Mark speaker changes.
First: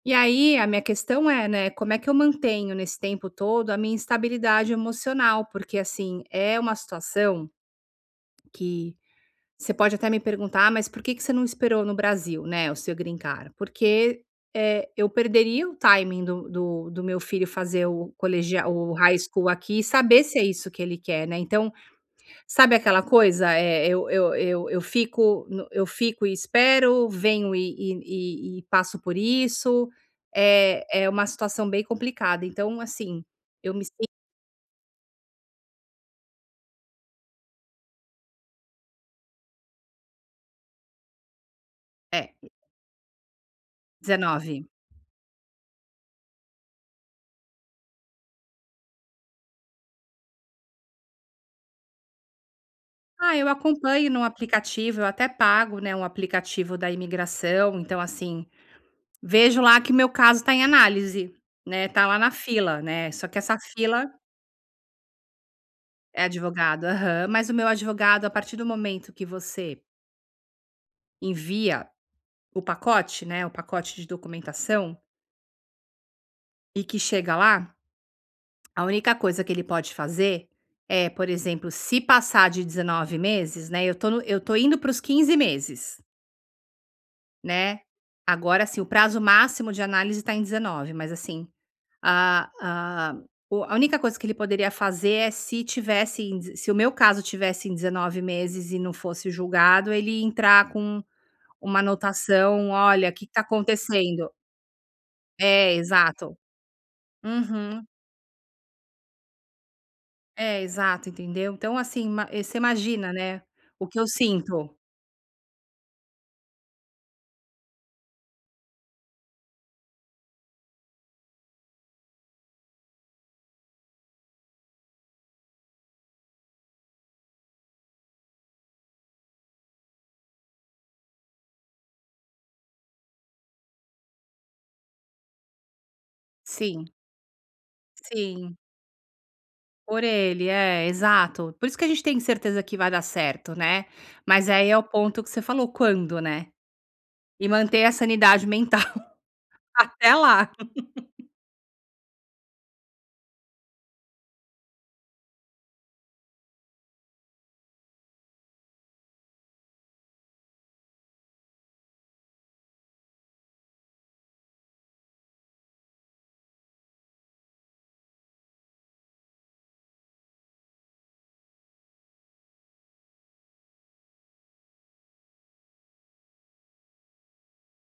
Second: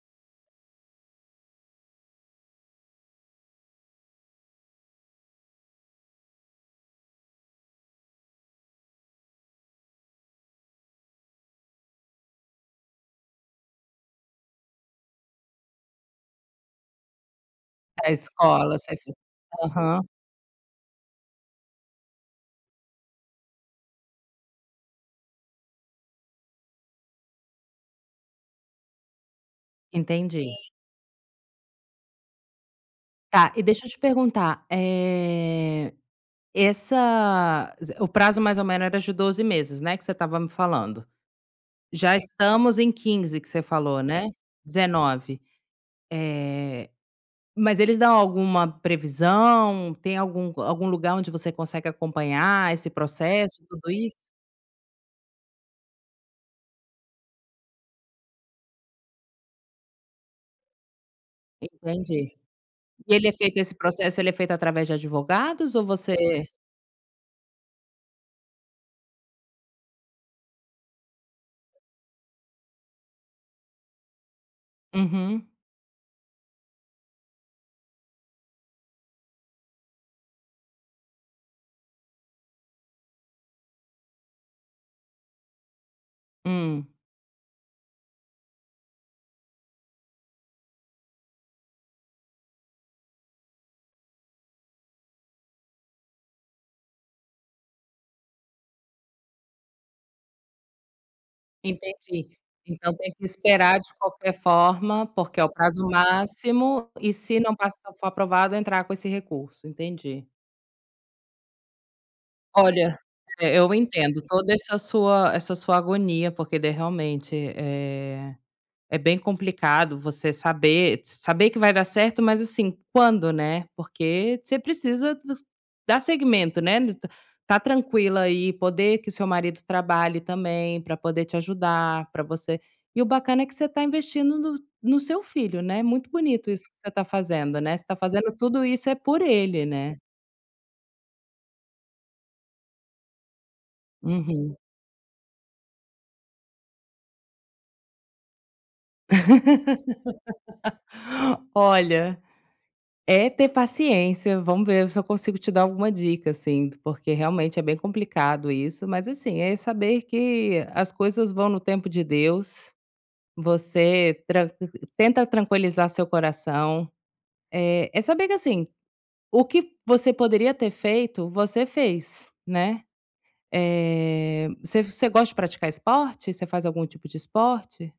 Speaker 1: E aí, a minha questão é, né, como é que eu mantenho, nesse tempo todo, a minha instabilidade emocional, porque assim, é uma situação que você pode até me perguntar: "Ah, mas por que você não esperou no Brasil, né, o seu green card?", porque, eh, eu perderia o timing do do do meu filho fazer
Speaker 2: A
Speaker 1: o colegial,
Speaker 2: escola,
Speaker 1: o
Speaker 2: você quis
Speaker 1: High School aqui, e
Speaker 2: aham.
Speaker 1: saber se é isso que ele quer, né, então, sabe aquela coisa, eh, eu eu eu eu fico no eu fico e espero, venho e e e e passo por isso.
Speaker 2: Entendi.
Speaker 1: É é uma situação bem complicada, então assim,
Speaker 2: Tá, e
Speaker 1: eu me
Speaker 2: deixa eu
Speaker 1: si
Speaker 2: te perguntar, eh, essa o prazo, mais ou menos, era de 12 meses, né, que você estava me falando. Já
Speaker 1: É.
Speaker 2: estamos em 15, que você falou, né.
Speaker 1: 19.
Speaker 2: 19. Eh, mas eles dão alguma previsão? Tem algum hã, algum lugar onde você consegue esse
Speaker 1: Ah, eu
Speaker 2: processo, tudo
Speaker 1: acompanho
Speaker 2: isso?
Speaker 1: no aplicativo, eu até pago, né, um aplicativo da imigração, então assim, vejo lá que o meu caso está em análise, né, está lá na
Speaker 2: Entendi.
Speaker 1: fila, né,
Speaker 2: E
Speaker 1: só
Speaker 2: ele é
Speaker 1: que essa
Speaker 2: feito, esse
Speaker 1: fila
Speaker 2: processo, ele é feito através de advogados, ou
Speaker 1: É
Speaker 2: você
Speaker 1: advogado, aham. Mas o meu advogado, a partir do momento que você envia o pacote, né, o pacote de documentação
Speaker 2: Uhum.
Speaker 1: e que chega lá a única coisa que ele pode fazer é, por exemplo, se passar de 19 meses, né, eu estou no eu estou indo para os 15 meses
Speaker 2: Hum.
Speaker 1: né, agora assim, o prazo máximo de análise está em 19, mas assim, a a o a única coisa que ele poderia fazer, é se tivesse em d se o meu caso tivesse em 19 meses e não fosse julgado, ele ia entrar com uma
Speaker 2: Entendi.
Speaker 1: anotação:
Speaker 2: Então
Speaker 1: "Olha,
Speaker 2: tem
Speaker 1: o
Speaker 2: que
Speaker 1: que está
Speaker 2: esperar, de
Speaker 1: acontecendo?".
Speaker 2: qualquer forma, porque é o
Speaker 1: É,
Speaker 2: prazo
Speaker 1: exato.
Speaker 2: máximo, e se não
Speaker 1: Uhum.
Speaker 2: passar, for aprovado, entrar com esse recurso. Entendi.
Speaker 1: É, exato, entendeu. Então assim, ma você
Speaker 2: Olha,
Speaker 1: imagina, né,
Speaker 2: eh, eu
Speaker 1: o que eu
Speaker 2: entendo toda
Speaker 1: sinto.
Speaker 2: essa sua essa sua agonia, porque daí, realmente, eh, é bem complicado você saber s saber que vai dar certo, mas assim, quando, né, porque você precisa dos dar segmento, né, ta estar tranquila aí, poder que o seu marido trabalhe também, para poder te ajudar, para você e o bacana é que você está investindo no no seu filho, né, muito bonito isso que você
Speaker 1: Sim.
Speaker 2: está fazendo, né, você está fazendo
Speaker 1: Sim.
Speaker 2: tudo isso é por ele, né.
Speaker 1: Por ele, é, exato. Por isso que a gente tem certeza que vai dar certo, né. Mas
Speaker 2: Uhum.
Speaker 1: aí é o ponto que você falou: "Quando?", né, e manter a sanidade mental, até lá.
Speaker 2: Olha, é ter paciência, vamos ver se eu consigo te dar alguma dica, assim, porque realmente, é bem complicado isso, mas assim, é saber que as coisas vão no tempo de Deus. Você tranq tenta tranquilizar seu coração. Eh, é saber que assim, o que você poderia ter feito, você fez, né. Eh, você você gosta de praticar esporte? Você faz algum tipo de esporte?